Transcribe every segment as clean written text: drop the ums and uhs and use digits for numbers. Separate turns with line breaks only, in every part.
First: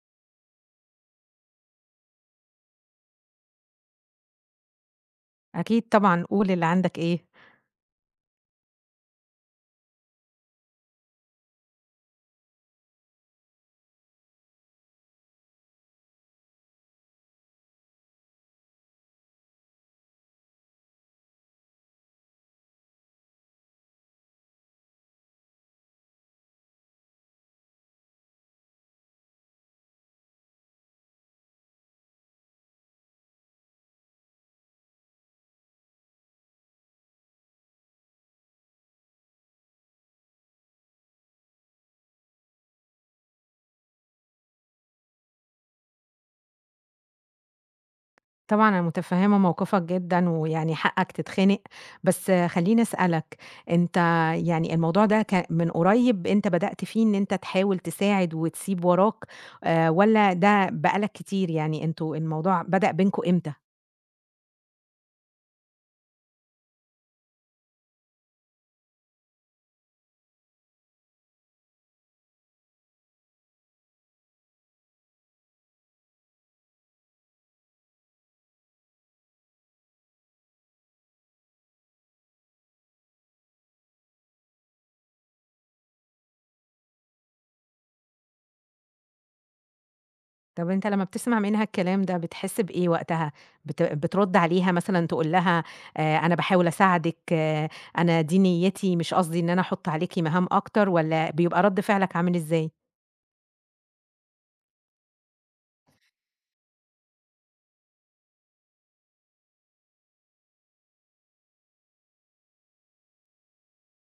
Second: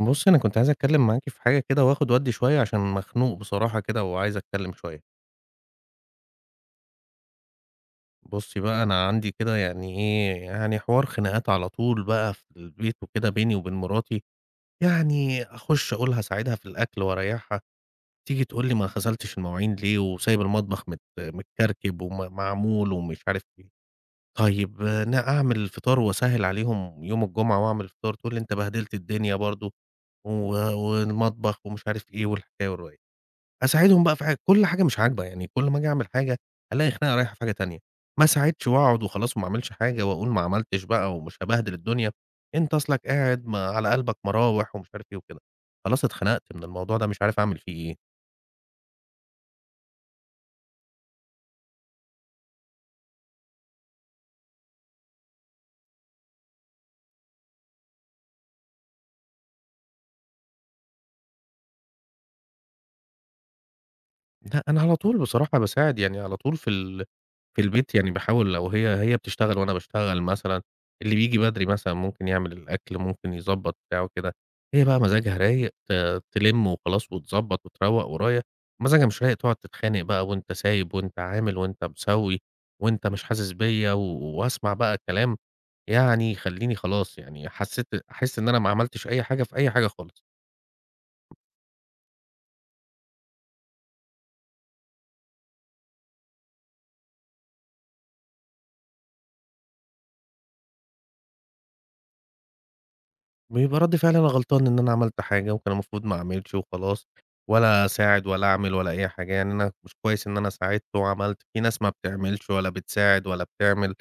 بُصّي، أنا كنت عايز أتكلّم معاكِ في حاجة كده وآخُد وأدّي شوية عشان مخنوق بصراحة كده وعايز أتكلّم شوية.
أكيد طبعًا، قُل اللي عندك إيه.
بُصّي بقى، أنا عندي كده يعني إيه، يعني حوار خناقات على طول بقى في البيت وكده بيني وبين مراتي، يعني أخُش أقول هاساعدها في الأكل وأريّحها، تيجي تقول لي: "ما غسلتش المواعين ليه وسايب المطبخ متكركب وم معمول،" ومش عارف إيه. طيب أعمل فطار وأسهّل عليهم يوم الجمعة وأعمل فطار، تقول لي: "أنت بهدلت الدنيا برضه و والمطبخ،" ومش عارف إيه والحكاية والرواية. أساعدهم بقى في كل حاجة مش عاجبة، يعني كل ما آجي أعمل حاجة ألاقي خناقة رايحة في حاجة تانية، ما أساعدش وأقعد وخلاص وما أعملش حاجة وأقول ما عملتش بقى ومش هابهدل الدنيا، أنت أصلك قاعد ما على قلبك مراوح ومش عارف إيه وكده، خلاص اتخنقت من الموضوع ده مش عارف أعمل فيه إيه،
طبعًا أنا متفهّمة موقفك جدًا، ويعني حقك تتخنق، بس خلّيني أسألك، أنت يعني الموضوع ده من قريب أنت بدأت فيه إن أنت تحاول تساعد وتسيب وراك، والّا ده بقى لك كتير؟ يعني أنتم الموضوع بدأ بينكم إمتى؟
لأ أنا على طول بصراحة باساعد يعني على طول في البيت يعني باحاول لو هي بتشتغل وأنا باشتغل مثلًا، اللي بييجي بدري مثلًا ممكن يعمل الأكل، ممكن يضبّط بتاعه كده، هي بقى مزاجها رايق تلِم وخلاص وتضبّط وتروّق ورايا، مزاجها مش رايق تقعد تتخانق بقى وأنت سايب وأنت عامل وأنت مسوّي وأنت مش حاسس بيّا، وأسمع بقى كلام يعني يخلّيني خلاص يعني أحس إن أنا ما عملتش أي حاجة في أي حاجة خالص.
طب أنت لمّا بتسمع منها الكلام ده بتحس بإيه وقتها؟ بترد عليها مثلًا تقول لها أنا باحاول أساعدِك، أنا دي نيّتي، مش قصدي إن أنا أحط عليكِ مهام أكتر، والّا بيبقى رد فعلك عامل إزاي؟
بيبقى رد فعلي أنا غلطان إن أنا عملت حاجة وكان المفروض ما أعملش وخلاص، ولا أساعد ولا أعمل ولا أي حاجة، يعني أنا مش كويس إن أنا ساعدت وعملت، في ناس ما بتعملش ولا بتساعد ولا بتعمل،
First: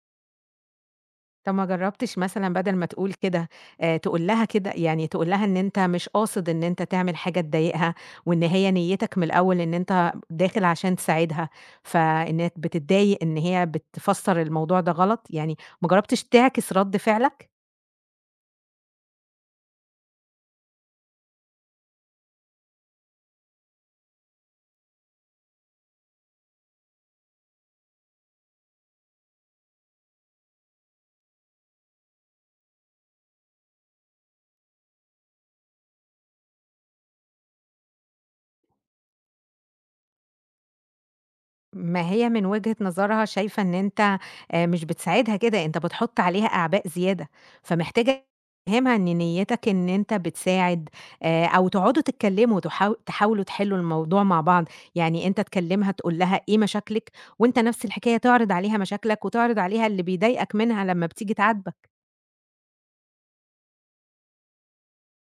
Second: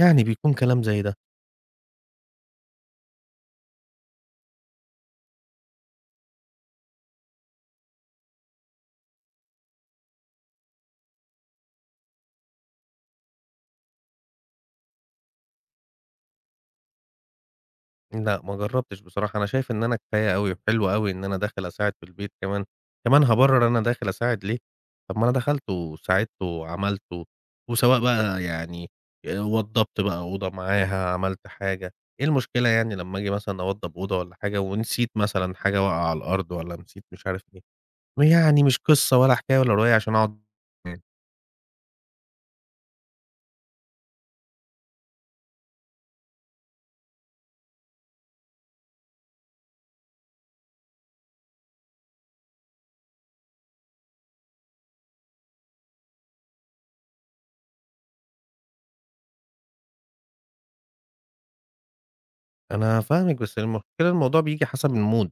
يعني بيكون كلام زي ده.
طب ما جرّبتش مثلًا بدل ما تقول كده، تقول لها كده يعني تقول لها إن أنت مش قاصد إن أنت تعمل حاجة تضايقها، وإن هي نيّتك من الأول إن أنت داخل عشان تساعدها، فإنّك بتتضايق إن هي بتفسّر الموضوع ده غلط، يعني ما جرّبتش تعكس رَد فعلك؟
لأ، ما جرّبتش بصراحة، أنا شايف إن أنا كفاية أوي وحلو أوي إن أنا داخل أساعد في البيت كمان، كمان هابرّر أنا داخل أساعد ليه؟ طب ما أنا دخلت وساعدت وعملت وسواء بقى يعني وضّبت بقى أوضة معاها، عملت حاجة، إيه المشكلة يعني لمّا آجي مثلًا أوضّب أوضة والّا حاجة ونسيت مثلًا حاجة واقعة على الأرض والّا نسيت مش عارف إيه، ويعني مش قصة ولا حكاية ولا رواية عشان أقعد
ما هي من وجهة نظرها شايفة إن أنت مش بتساعدها كده، أنت بتحُط عليها أعباء زيادة، فمحتاج تفهمها إن نيّتك إن أنت بتساعد أو تقعدوا تتكلموا تحاولوا تحلّوا الموضوع مع بعض، يعني أنت تكلمها تقول لها إيه مشاكلك، وأنت نفس الحكاية تعرض عليها مشاكلك وتعرض عليها اللي بيضايقك منها لمّا بتيجي تعاتبك.
أنا فاهمِك، بس المشكلة الموضوع بييجي حسب الmood.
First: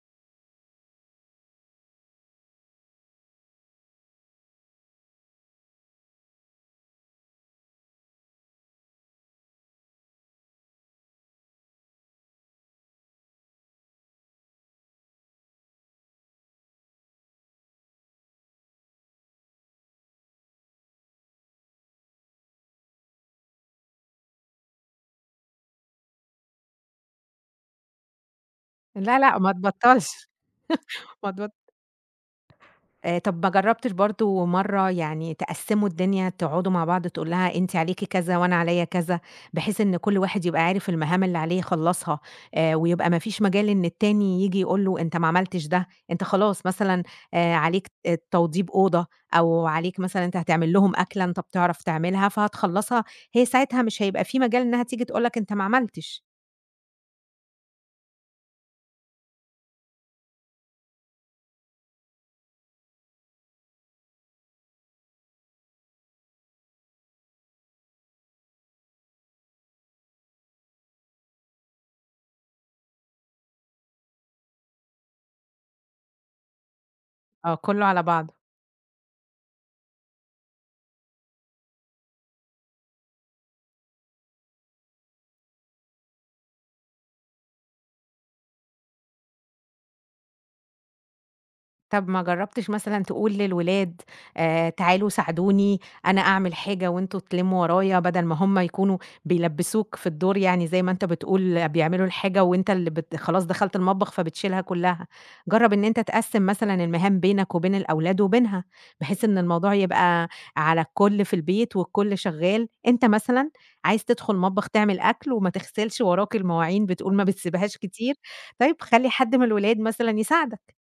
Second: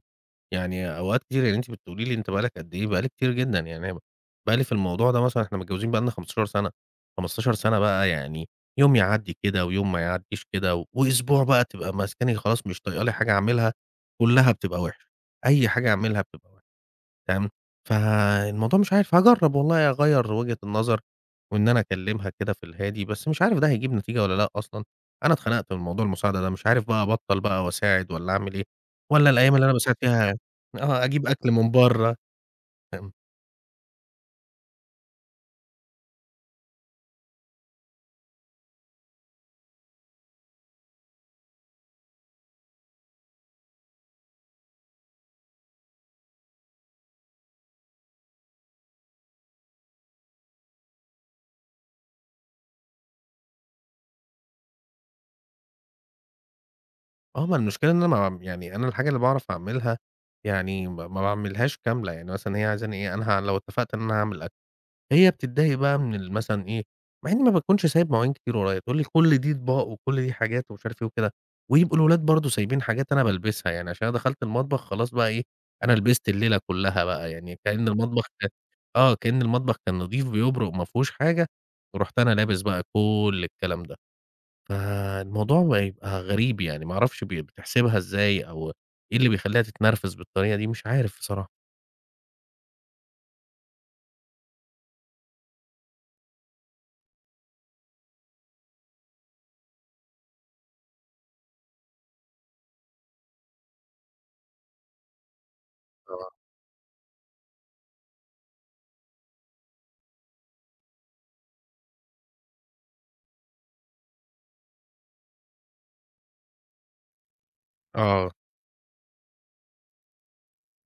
يعني أوقات كتير يعني أنتِ بتقولي لي أنت بقى لك قد إيه؟ بقى لي كتير جدًا، يعني أنا بقى لي في الموضوع ده مثلًا إحنا متجوزين بقى لنا 15 سنة، 15 سنة بقى يعني يوم يعدّي كده ويوم ما يعدّيش كده، وأسبوع بقى تبقى ماسكاني خلاص مش طايقة لي حاجة أعملها، كلّها بتبقى وحشة، أي حاجة أعملها بتبقى تمام، فالموضوع مش عارف هاجرّب والله أغيّر وجهة النظر، وإن أنا أكلّمها كده في الهادي، بس مش عارف ده هيجيب نتيجة والّا لأ أصلًا، أنا اتخنقت من موضوع المساعدة ده، مش عارف بقى أبطّل بقى وأساعد والّا أعمل إيه،
لا،
والّا
لأ، ما
الأيام اللي أنا باساعد
تبطّلش.
فيها آه، أجيب
ما
أكل
تبط
من برّه، فاهم،
طَب ما جرّبتش برضه مرّة يعني تقسّموا الدنيا، تقعدوا مع بعض تقول لها أنتِ عليكِ كذا وأنا عليّا كذا، بحيث إن كل واحد يبقى عارف المهام اللي عليه يخلّصها، ويبقى ما فيش مجال إن التاني ييجي يقول له أنت ما عملتش ده، أنت خلاص مثلًا عليك توضيب أوضة أو عليك مثلًا أنت هتعمل لهم أكلة أنت بتعرف تعملها فهتخلّصها، هي ساعتها مش هيبقى في مجال إنها تيجي تقول لك أنت ما عملتش،
آه، ما المشكلة إن أنا ما باعم يعني أنا الحاجة اللي باعرف أعملها يعني ما باعملهاش كاملة، يعني مثلًا هي عايزاني إيه، أنا لو اتفقت إن أنا هاعمل أكل هي بتتضايق بقى من ال مثلًا إيه، مع إني ما باكونش سايب مواعين كتير ورايا، تقول لي كل دي أطباق وكل دي حاجات ومش عارف إيه وكده، ويبقوا الولاد برضه سايبين حاجات أنا بالبسها، يعني عشان أنا دخلت المطبخ خلاص بقى إيه، أنا لبست الليلة كلها بقى،
آه
يعني
كُلّه
كأن
على
المطبخ
بعضه.
كان آه، كأن المطبخ كان نضيف بيبرق ما فيهوش حاجة، ورُحت أنا لابس بقى كل الكلام ده، فالموضوع بقى يبقى غريب يعني ما أعرفش بتحسبها إزاي أو إيه اللي بيخلّيها تتنرفز بالطريقة دي، مش عارف بصراحة.
طب ما جرّبتش مثلًا تقول للولاد تعالوا ساعدوني، أنا أعمل حاجة وأنتم تلمّوا ورايا، بدل ما هُم يكونوا بيلبّسوك في الدور يعني زي ما أنت بتقول آه، بيعملوا الحاجة وأنت اللي خلاص دخلت المطبخ فبتشيلها كلّها. جرّب إن أنت
آه.
تقسّم مثلًا المهام بينك وبين الأولاد وبينها، بحيث إن الموضوع يبقى على الكل في البيت والكل شغّال. أنت مثلًا عايز تدخل مطبخ تعمل أكل وما تغسلش وراك المواعين، بتقول ما بتسيبهاش كتير،
آه،
طيب خلّي حد من الولاد مثلًا يساعدك.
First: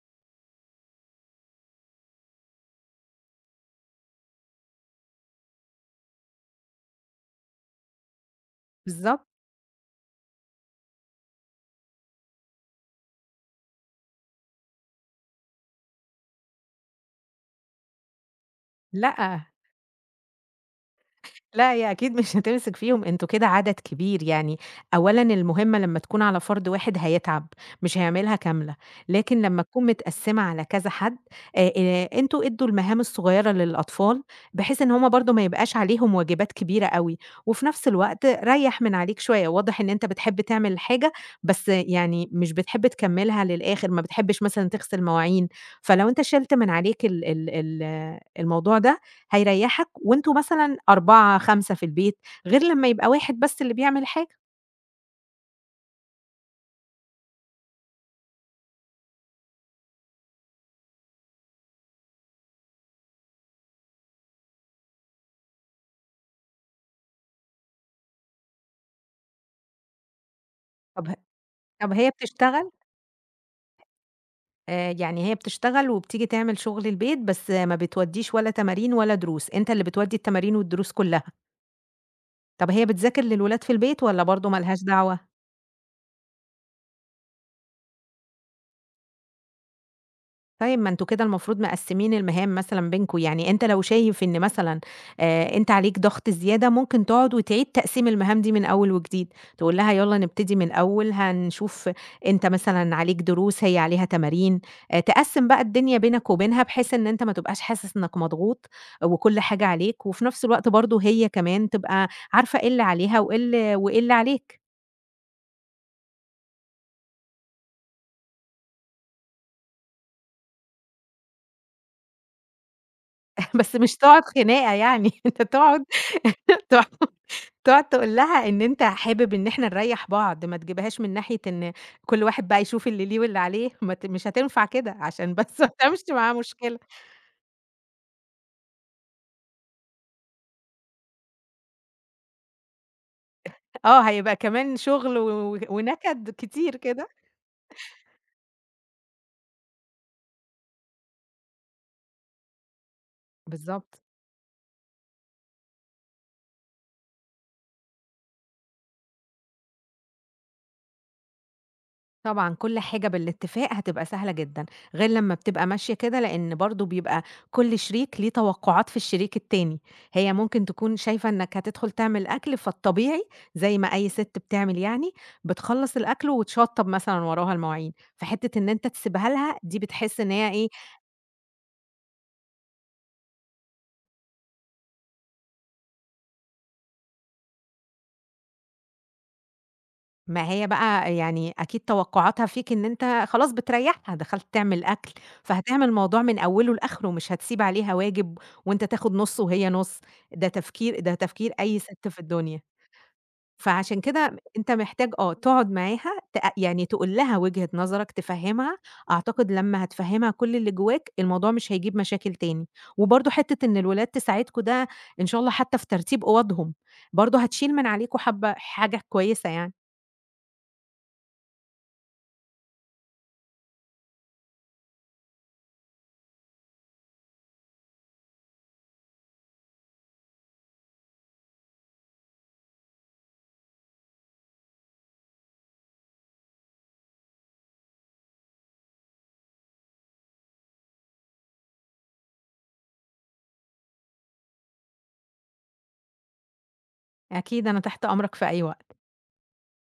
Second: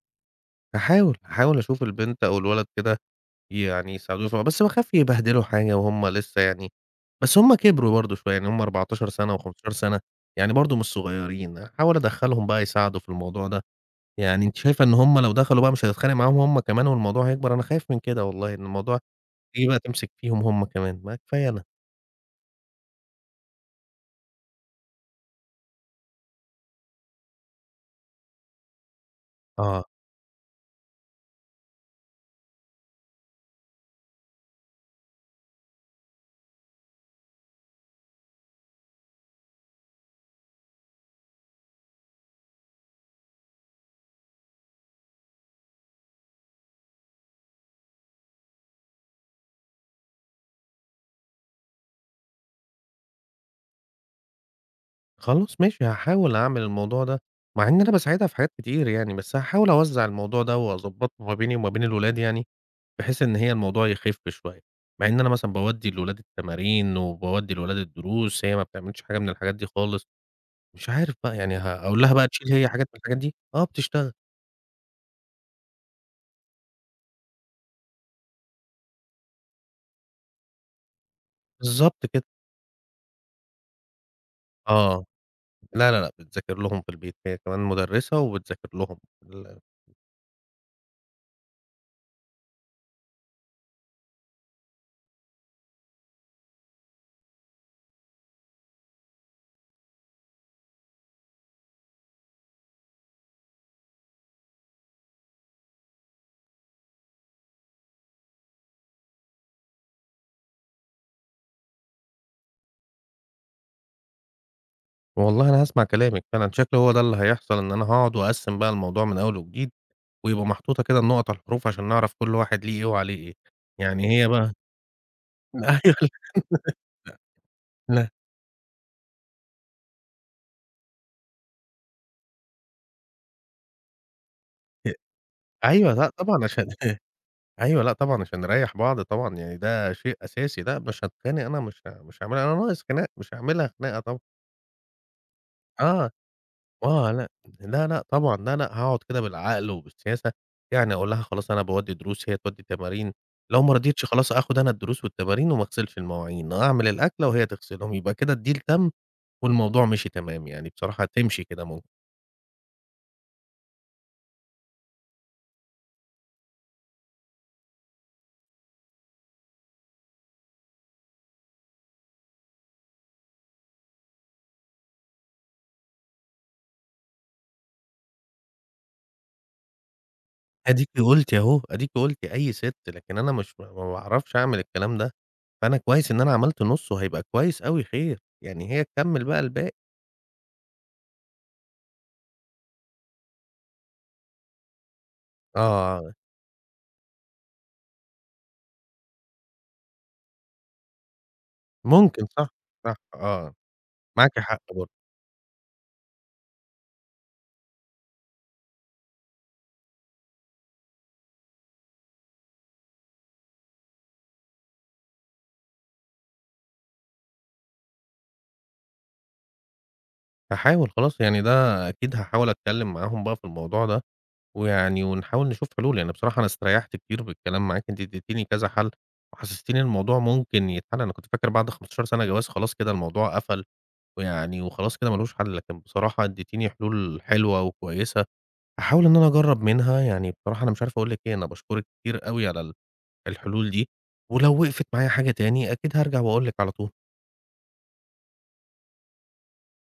هاحاول، هاحاول أشوف البنت أو الولد كده يعني يساعدوه شوية، بس باخاف يبهدلوا حاجة وهُم لسه يعني بس هُم كبروا برضه شوية، يعني هُم 14
بالضبط.
سَنة و15 سَنة، يعني برضه مش صغيرين، أحاول أدخّلهم بقى يساعدوا في الموضوع ده، يعني أنتِ شايفة إن هُم لو دخلوا بقى مش هتتخانق معاهم هُم كمان والموضوع هيكبر؟ أنا خايف من كده والله، إن الموضوع
لأ،
تيجي بقى تمسك فيهم هُم كمان، ما كفاية أنا.
لأ، هي أكيد مش هتمسك فيهم، أنتم كده عدد كبير يعني، أولًا المهمة لمّا تكون على فرد واحد هيتعب، مش هيعملها كاملة، لكن لمّا
آه.
تكون متقسّمة على كذا حد، أنتم ادّوا المهام الصغيرة للأطفال، بحيث إن هُم برضه ما يبقاش عليهم واجبات كبيرة أوي، وفي نفس الوقت ريّح من عليك شوية، واضح إن أنت بتحب تعمل الحاجة، بس يعني مش بتحب تكمّلها للآخر، ما بتحبش مثلًا تغسل مواعين، فلو أنت شِلت من عليك ال ال ال الموضوع ده هيريّحك وأنتم مثلًا 4، 5 في البيت، غير لمّا يبقى واحد بس اللي بيعمل حاجة.
خلاص ماشي هاحاول أعمل الموضوع ده، مع إن أنا باساعدها في حاجات كتير يعني، بس هاحاول أوزّع الموضوع ده وأضبّطه ما بيني وما بين الولاد يعني، بحيث إن هي الموضوع يخف شوية، مع إن أنا مثلًا باودّي لولادي التمارين، وباودّي لولادي الدروس، هي ما بتعملش حاجة من الحاجات دي خالص، مش
طب ه
عارف بقى يعني
طب
هاقول
هي
لها بقى تشيل هي
بتشتغل؟
حاجات من الحاجات دي؟ آه بتشتغل،
يعني هي بتشتغل وبتيجي تعمل شغل البيت، بس ما بتودّيش ولا تمارين ولا دروس، أنت اللي بتودّي التمارين والدروس كلّها.
بالضبط كده،
طب هي بتذاكر للولاد في البيت والّا برضه ما لهاش
آه،
دعوة؟
لا، لا، لأ بتذاكر لهم في البيت، هي كمان مدرسة وبتذاكر لهم ال
طيب ما أنتم كده المفروض مقسّمين المهام مثلًا بينكم، يعني أنت لو شايف إن مثلًا أنت عليك ضغط زيادة، ممكن تقعد وتعيد تقسيم المهام دي من أول وجديد، تقول لها يالّا نبتدي من الأول، هنشوف أنت مثلًا عليك دروس، هي عليها تمارين، تقسّم بقى الدنيا بينك وبينها، بحيث إن أنت ما تبقاش حاسس إنك مضغوط وكل حاجة عليك، وفي نفس الوقت برضه هي كمان تبقى عارفة إيه اللي عليها وإيه اللي عليك.
والله أنا هاسمع كلامِك فعلًا، شكله هو ده اللي هيحصل إن أنا هاقعد وأقسّم بقى الموضوع من أول وجديد، ويبقى محطوطة كده النقط على الحروف عشان نعرف كل واحد ليه إيه وعليه إيه،
بس مش
يعني
تقعد
هي بقى
خناقة يعني، أنت تقعد. تق تقعد
لأ.
تقول لها إن أنت حابب إن إحنا نريّح بعض، ما تجيبهاش من ناحية إن كل واحد بقى يشوف اللي ليه واللي عليه، ما ت مش هتنفع كده، عشان بس ما
أيوه، لأ، أيوه،
تعملش
لأ
معاها
طبعًا عشان
مشكلة.
أيوه، لأ طبعًا عشان نريّح بعض طبعًا، يعني ده شيء أساسي، لأ مش هاتخانق أنا مش هاعملها أنا ناقص خناق، مش هاعملها خناقة
آه،
طبعًا.
هيبقى كمان شغل و و
آه،
ونكد كتير كده.
آه، لأ، لا، لأ طبعًا، لا، لأ، هاقعد كده بالعقل وبالسياسة، يعني أقول لها خلاص أنا باودّي دروس، هي تودّي تمارين، لو ما
بالضبط.
رضيتش خلاص آخُد أنا الدروس والتمارين وما اغسلش المواعين، أعمل الأكلة وهي تغسلهم، يبقى كده الdeal تَم والموضوع مشي تمام، يعني بصراحة تمشي كده ممكن.
طبعًا كل حاجة بالاتفاق هتبقى سهلة جدًا، غير لمّا بتبقى ماشية كده لإن برضه بيبقى كل شريك ليه توقعات في الشريك التاني، هي ممكن تكون شايفة إنك هتدخل تعمل أكل فالطبيعي زي ما أي ست بتعمل يعني، بتخلّص الأكل وتشطّب مثلًا وراها المواعين، فحتة إن أنت تسيبها لها دي بتحس إن هي إيه،
أديكِ قُلتِ أهو، أديكِ قُلتِ أي سِت، لكن أنا مش ما باعرفش أعمل الكلام ده، فأنا كويس إن أنا عملت نُصّه، هيبقى كويس أوي خير، يعني هي تكمّل بقى الباقي.
ما هي بقى يعني أكيد توقعاتها فيك إن أنت خلاص بتريّحها، دخلت تعمل أكل، فهتعمل
آه،
الموضوع من أوله لآخره، مش هتسيب عليها واجب وأنت تاخد نُصّه وهي نُص، ده تفكير أي سِت في
ممكن صح،
الدنيا.
صح آه،
فعشان كده
معاكِ حق
أنت
برضه.
محتاج تقعد معاها يعني تقول لها وجهة نظرك، تفهّمها، أعتقد لمّا هتفهّمها كل اللي جواك، الموضوع مش هيجيب مشاكل تاني. وبرضه حتّة إن الولاد تساعدكم ده إن شاء الله حتّى في ترتيب أوضهم، برضه هتشيل من عليكم حبّة حاجة كويسة يعني.
هاحاول خلاص يعني ده أكيد هاحاول أتكلّم معاهم بقى في الموضوع ده، ويعني ونحاول نشوف حلول، يعني بصراحة أنا استريّحت كتير بالكلام معاكِ، أنتِ اديتيني كذا حَل، وحسستيني إن الموضوع ممكن يتحل، أنا كنت فاكر بعد 15 سَنة جواز خلاص كده الموضوع قفل. ويعني وخلاص كده ما لوش حل، لكن بصراحة اديتيني حلول حلوة وكويسة، هاحاول إن أنا أجرّب منها، يعني بصراحة أنا مش عارف أقول لِك إيه، أنا باشكرِك كتير أوي على الحلول دي، ولو وقفت معايا حاجة تاني أكيد هارجع وأقول لِك على طول.
أكيد أنا تحت أمرك في أي وقت.